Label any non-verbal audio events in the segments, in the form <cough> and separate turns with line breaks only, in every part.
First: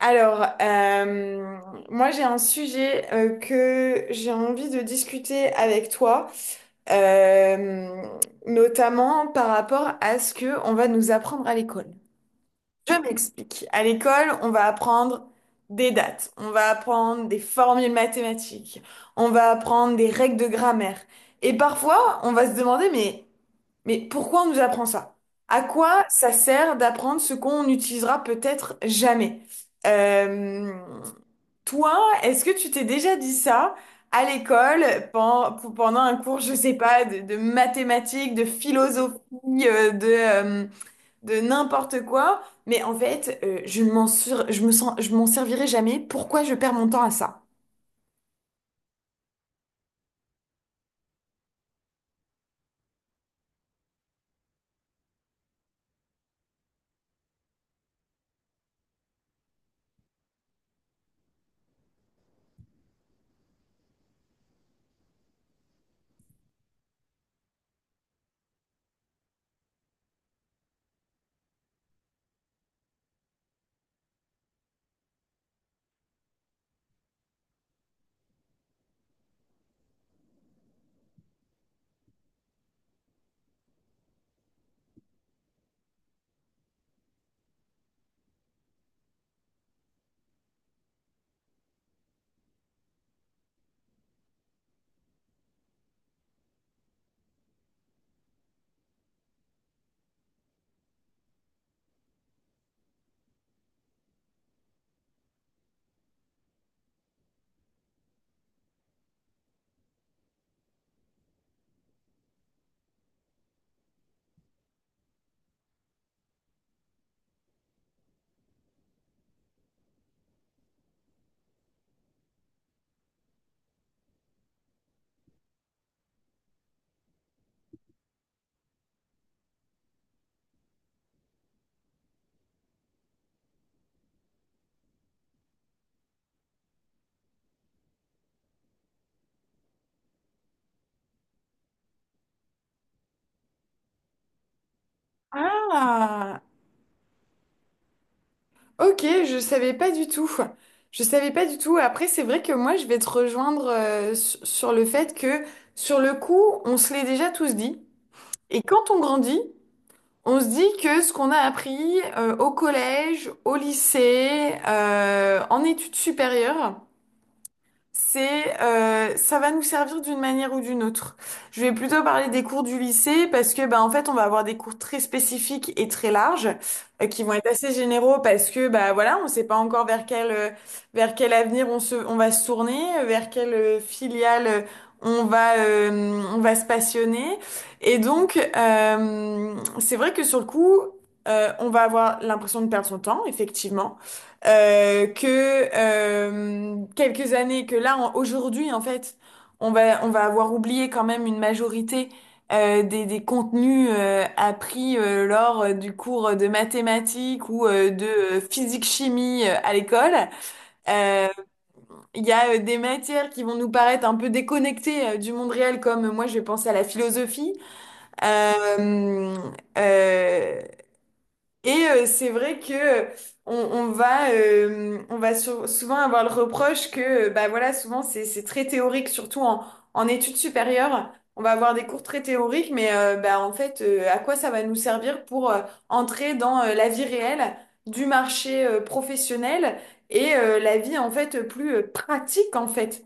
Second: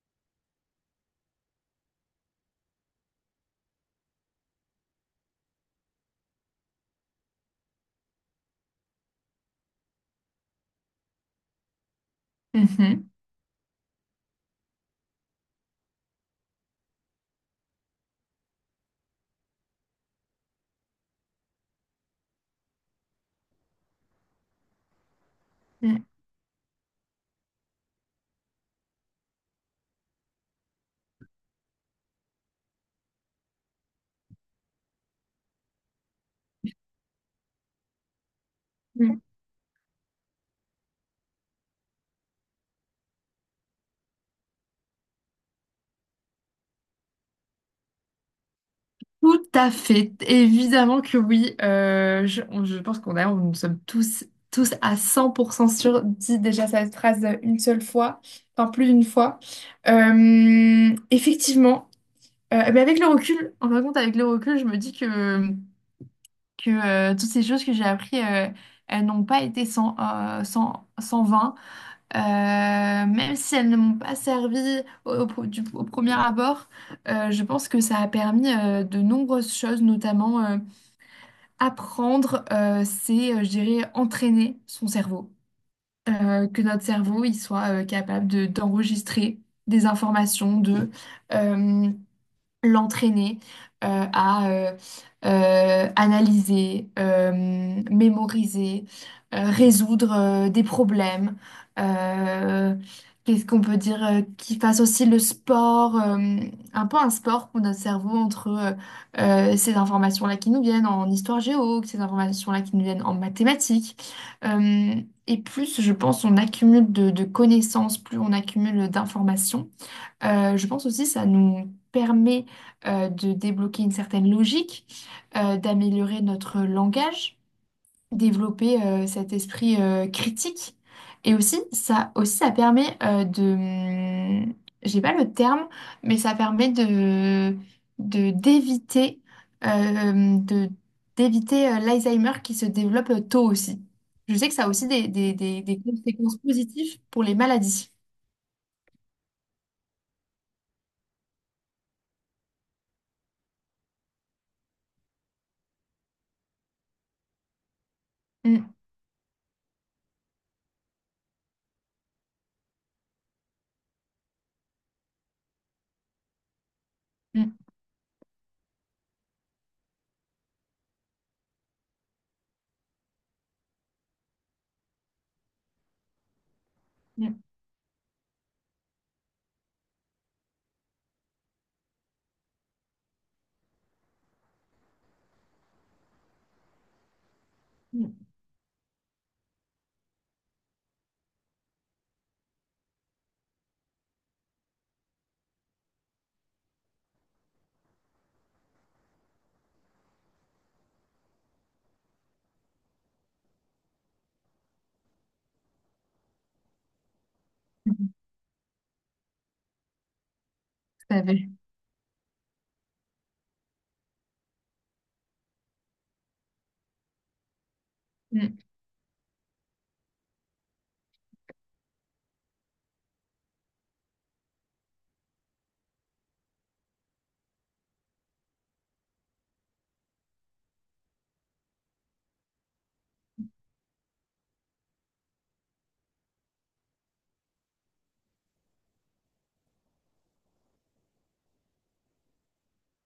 Alors, euh, moi j'ai un sujet que j'ai envie de discuter avec toi. euh, Notamment par rapport à ce que on va nous apprendre à l'école. Je
Mhm,
m'explique. À l'école, on va apprendre des dates, on va apprendre des formules mathématiques, on va apprendre des règles de grammaire. Et parfois, on va se demander, mais pourquoi on nous apprend ça? À
mhm,
quoi ça sert d'apprendre ce qu'on n'utilisera peut-être jamais? Euh, Toi, est-ce que tu t'es déjà dit ça à l'école pendant un cours, je sais pas, de mathématiques, de philosophie,
mhm.
euh, de, euh, de n'importe quoi? Mais en fait, je me sens, je m'en servirai jamais. Pourquoi je perds mon temps à ça?
Tout à fait. Évidemment que oui. Je pense nous sommes tous à 100% sûrs, dit déjà cette phrase une seule fois, enfin plus d'une fois. Effectivement, mais avec le recul, en fin de compte, avec le recul, je me dis que, toutes ces choses que j'ai apprises, elles n'ont pas été sans, sans vain. Même si elles ne m'ont pas servi au premier abord, je pense que ça a permis de nombreuses choses, notamment apprendre, je dirais, entraîner son cerveau. Que notre cerveau, il soit capable d'enregistrer des informations, l'entraîner à analyser, mémoriser, résoudre des problèmes. euh, Qu'est-ce qu'on peut dire qu'il fasse aussi le sport, un peu un sport pour notre cerveau entre ces informations-là qui nous viennent en histoire géo, ces informations-là qui nous viennent en mathématiques. Euh, et plus, je pense, on accumule de connaissances, plus on accumule d'informations. Je pense aussi que ça nous permet de débloquer une certaine logique, d'améliorer notre langage, développer cet esprit critique. Et aussi, ça permet j'ai pas le terme, mais ça permet d'éviter, euh, hmm, de, d'éviter l'Alzheimer qui se développe tôt aussi. Je sais que ça a aussi des conséquences
Ah!
positives pour les maladies.
Ok, je savais pas du tout. Je savais pas du tout. Après, c'est vrai que moi, je vais te rejoindre sur le fait que, sur le coup, on se l'est déjà tous dit. Et
Mm,
quand on grandit, on se dit que ce qu'on a appris au collège, au lycée, en études supérieures,
mm,
c'est ça va nous servir d'une manière ou d'une autre. Je vais plutôt parler des cours du lycée parce que bah en fait on va avoir des cours très spécifiques et très larges qui vont être assez généraux parce que bah voilà on sait pas encore vers quel avenir on va se tourner vers quelle filiale on va se passionner et
mm,
donc c'est vrai que sur le coup on va avoir l'impression de perdre son temps effectivement, quelques années, que là, aujourd'hui, en fait, on va avoir oublié quand même une majorité des contenus appris lors du cours de mathématiques ou
mm.
de
Tout
physique-chimie à l'école.
à
Euh,
fait.
Il y a des matières qui vont nous paraître un peu déconnectées du monde réel, comme moi, je vais penser à la philosophie.
Mmh.
Euh, euh, c'est vrai que on va souvent avoir le reproche que bah voilà souvent c'est très théorique surtout en études supérieures on va avoir des cours très théoriques mais bah en fait à quoi ça va nous servir pour entrer dans la vie réelle du marché professionnel et la vie en fait plus pratique en fait,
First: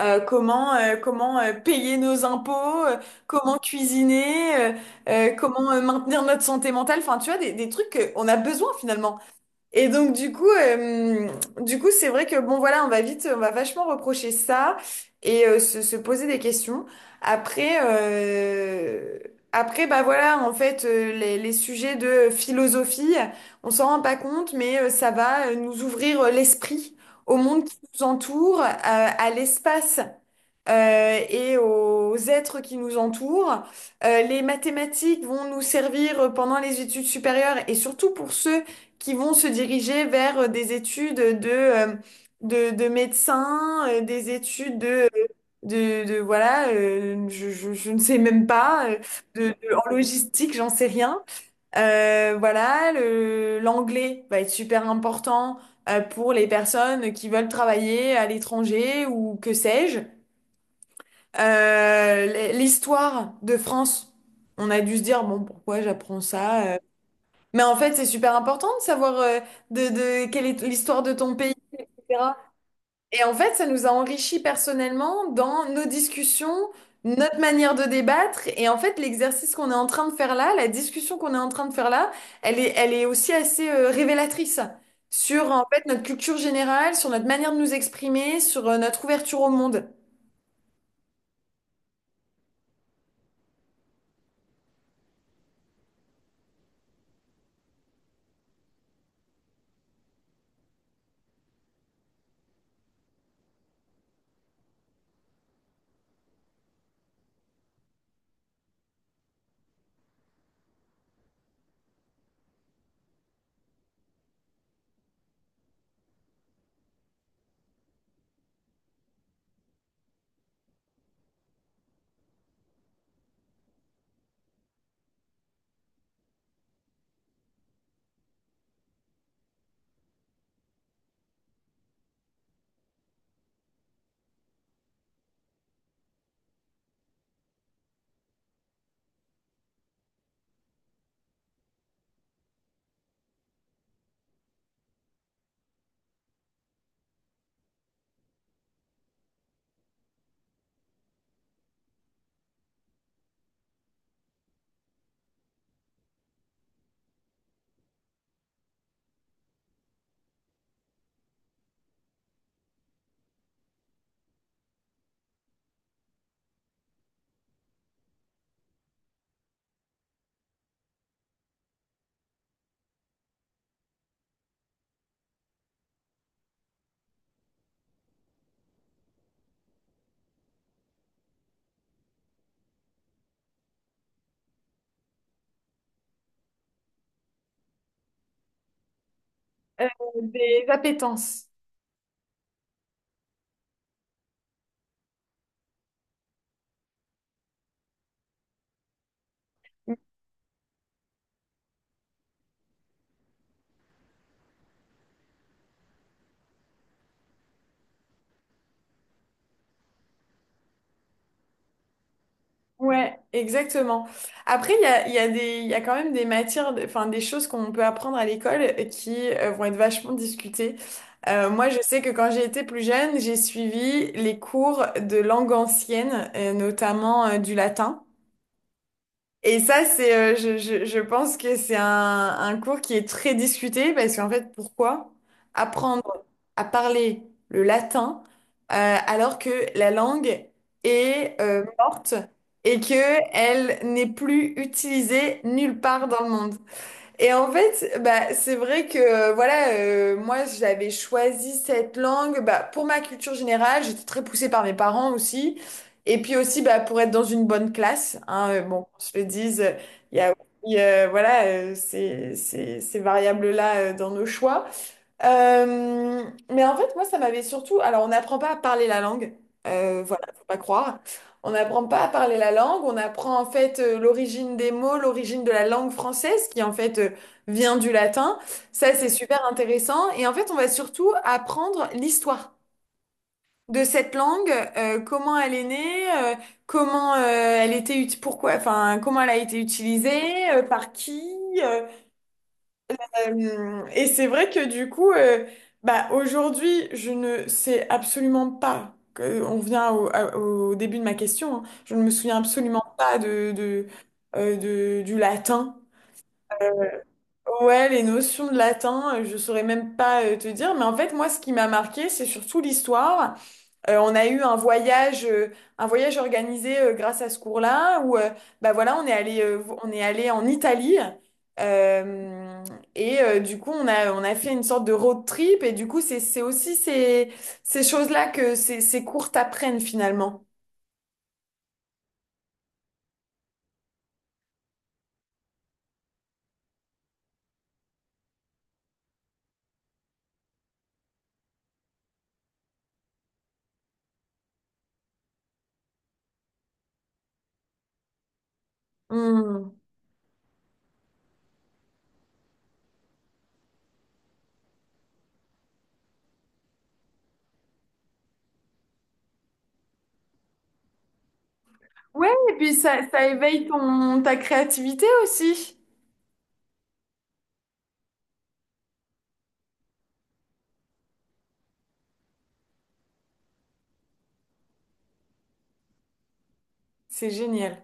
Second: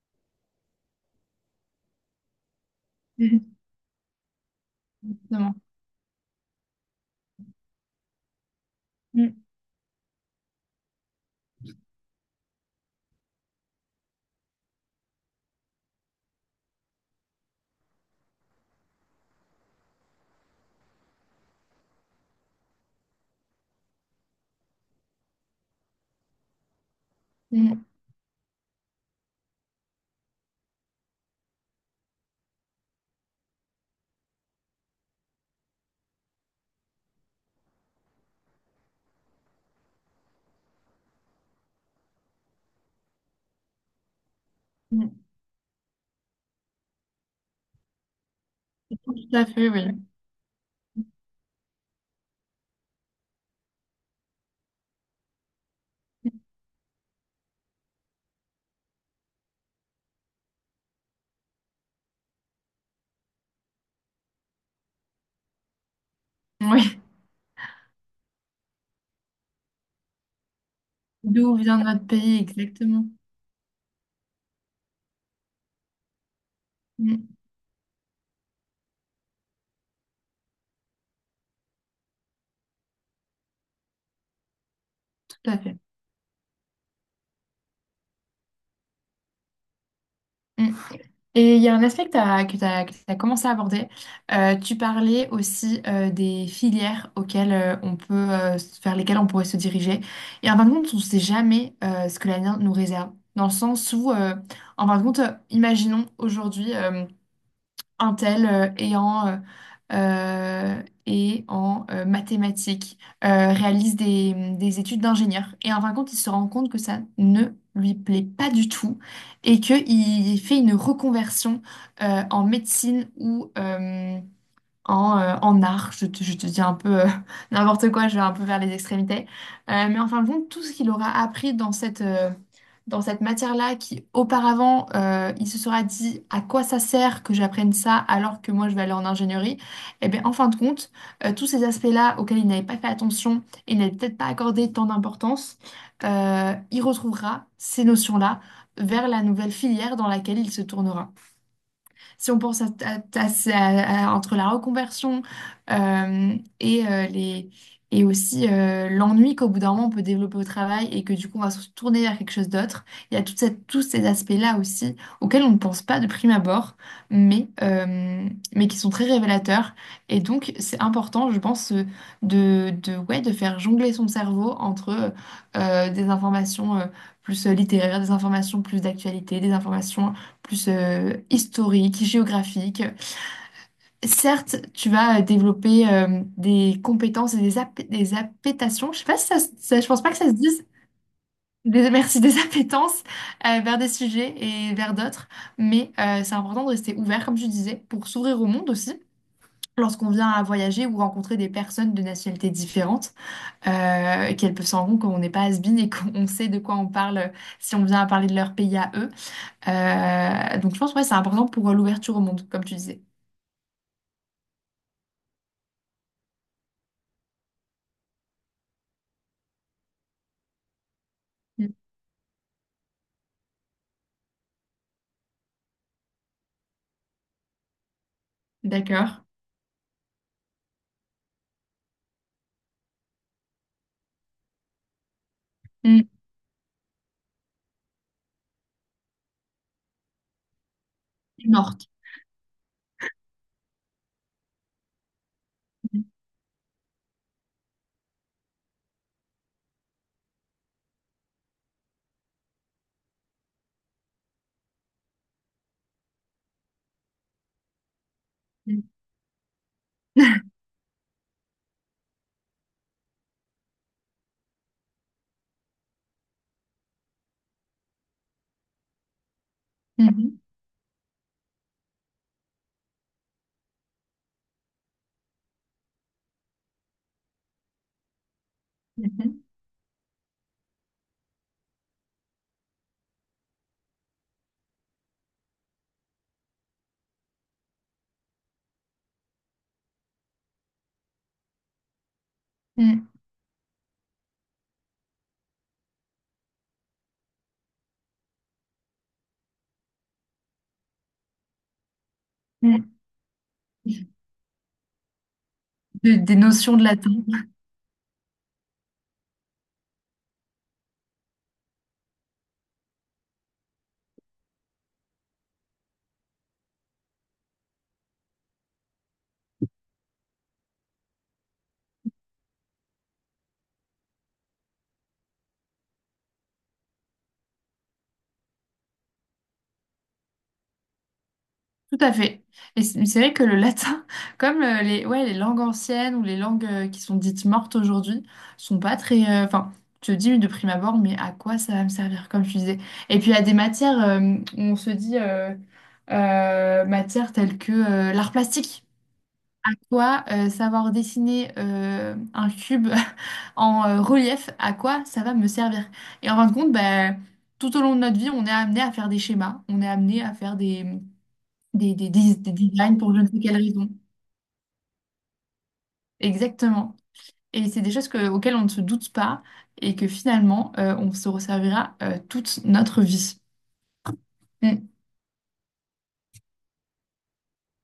comment payer nos impôts, comment
<laughs>
cuisiner,
Exactement.
comment maintenir notre santé mentale, enfin tu vois des trucs qu'on a besoin finalement.
Mmh.
Et donc du coup, c'est vrai que bon voilà, on va vachement reprocher ça et se poser des questions. Après, euh, après bah voilà, en fait, les sujets de philosophie, on s'en rend pas compte, mais ça va nous ouvrir l'esprit au monde qui
Mmh.
nous entoure, à l'espace et aux êtres qui nous entourent. Les mathématiques vont nous servir pendant les études supérieures et surtout pour ceux qui vont se diriger vers des études de médecins, des études
Mmh.
voilà, je ne sais même pas,
Tout à fait, oui.
en logistique, j'en sais rien. L'anglais va être super important pour les
<laughs>
personnes qui veulent travailler à l'étranger ou que sais-je. L'histoire de France, on a dû se dire, bon, pourquoi j'apprends ça?
Oui,
Mais en fait, c'est super important de savoir, de quelle est l'histoire de ton pays,
d'où vient notre
etc.
pays exactement.
Et en fait, ça nous a enrichis personnellement dans nos discussions,
Mm,
notre manière de débattre. Et en fait, l'exercice qu'on est en train de faire là, la discussion qu'on est en train de faire là, elle est aussi assez révélatrice sur
tout à
en
fait.
fait notre culture générale, sur notre manière de nous exprimer, sur notre ouverture au monde,
Mm. Et il y a un aspect que tu as, que t'as commencé à aborder. Tu parlais aussi des filières auxquelles on peut, vers lesquelles on pourrait se diriger. Et en fin de compte, on ne sait jamais ce que l'avenir nous réserve. Dans le sens où, en fin de compte, imaginons aujourd'hui un tel et en mathématiques, réalise des études d'ingénieur. Et en fin de compte, il se rend compte que ça ne lui plaît pas du tout et qu'il fait une reconversion en médecine ou en art. Je te dis un peu <laughs> n'importe quoi, je vais un peu vers les extrémités. Mais en fin de compte, tout ce qu'il aura appris dans cette matière-là, qui auparavant, il se sera dit à quoi ça sert que j'apprenne ça alors que moi je vais aller en ingénierie, et bien en fin de compte, tous ces aspects-là auxquels il n'avait pas fait attention, il n'avait peut-être pas accordé tant d'importance, il retrouvera ces notions-là vers la nouvelle filière dans laquelle il se tournera. Si on pense entre la reconversion euh, et, euh, les, et aussi l'ennui qu'au bout d'un moment on peut développer au travail et que du coup on va se tourner vers quelque chose d'autre, il y a tous ces aspects-là aussi auxquels on ne pense pas de prime abord, mais, euh, mais qui sont très révélateurs. Et donc c'est important, je pense, ouais, de faire jongler son cerveau entre des informations plus littéraires, des informations plus d'actualité, des informations plus historique, géographique. Certes, tu vas développer des compétences et des appétations. Je sais pas si je
euh,
pense pas que ça se
des
dise.
appétences.
Merci, des <laughs> appétences vers des sujets et vers d'autres. Mais c'est important de rester ouvert, comme tu disais, pour s'ouvrir au monde aussi. Lorsqu'on vient à voyager ou rencontrer des personnes de nationalités différentes, qu'elles peuvent se rendre compte qu'on n'est pas has-been et qu'on sait de quoi on parle si on vient à parler de leur pays à eux. Donc je pense ouais, c'est important pour l'ouverture au monde, comme tu disais.
Ouais, exactement. Après, il y a quand même des matières, enfin des choses qu'on peut apprendre à l'école qui vont être vachement discutées. Moi,
Mm.
je sais que quand j'ai été plus jeune, j'ai suivi les cours de langue ancienne, notamment du latin.
D'accord.
Et ça, c'est, je pense que c'est un cours qui est très discuté parce qu'en fait, pourquoi apprendre
Mm.
à parler le latin euh, alors que la langue est
Morte.
morte et que elle n'est plus utilisée nulle
Mm.
part dans le monde. Et en fait, bah, c'est vrai que moi j'avais choisi cette langue bah, pour ma culture générale, j'étais très poussée par mes parents aussi. Et puis aussi bah, pour être dans une bonne classe, hein, bon,
Mm.
qu'on se le dise, il y a
<laughs>
aussi, voilà, ces variables-là dans nos choix. Euh, mais en fait, moi, ça m'avait surtout. Alors, on n'apprend pas à parler la langue. Voilà,
Mhm.
faut pas croire. On n'apprend pas à parler la langue. On apprend en fait l'origine des mots, l'origine de la langue française, qui en fait vient du latin. Ça, c'est
Mhm.
super intéressant. Et en fait, on va surtout apprendre l'histoire de cette langue, comment elle est née, comment elle était pourquoi, enfin, comment elle a été utilisée, par qui. euh, et c'est vrai que du coup, bah, aujourd'hui, je ne sais absolument pas on vient au début de ma question, hein. Je ne me souviens absolument
Mhm.
pas
Mhm.
du latin.
Des
Euh,
notions de latin.
Ouais, les notions de latin, je saurais même pas te dire. Mais en fait, moi, ce qui m'a marqué, c'est surtout l'histoire. On a eu un voyage organisé grâce à ce cours-là où bah voilà, on est allé en Italie euh, du coup on a fait une sorte de road trip et du coup c'est aussi ces choses-là que ces cours t'apprennent finalement.
Tout à fait. Et c'est vrai que le latin, <laughs> comme les, ouais, les langues anciennes ou les langues qui sont dites mortes aujourd'hui, sont pas très. Enfin, tu te dis de prime abord, mais à quoi ça va me servir, comme tu disais. Et puis il y a des matières où on se dit matières telles que l'art plastique.
Hmm.
Toi, savoir dessiner un cube <laughs> en relief, à quoi ça va me servir? Et en fin de compte, bah, tout au long de notre vie, on est amené à faire des schémas, on est amené à faire des, des, des,
Ouais,
des- des
et puis
designs
ça,
pour je
ça
ne sais quelle
éveille
raison.
ta créativité aussi.
Exactement. Et c'est des choses auxquelles on ne se doute pas et que finalement, on se resservira toute notre vie. Mm.
C'est génial.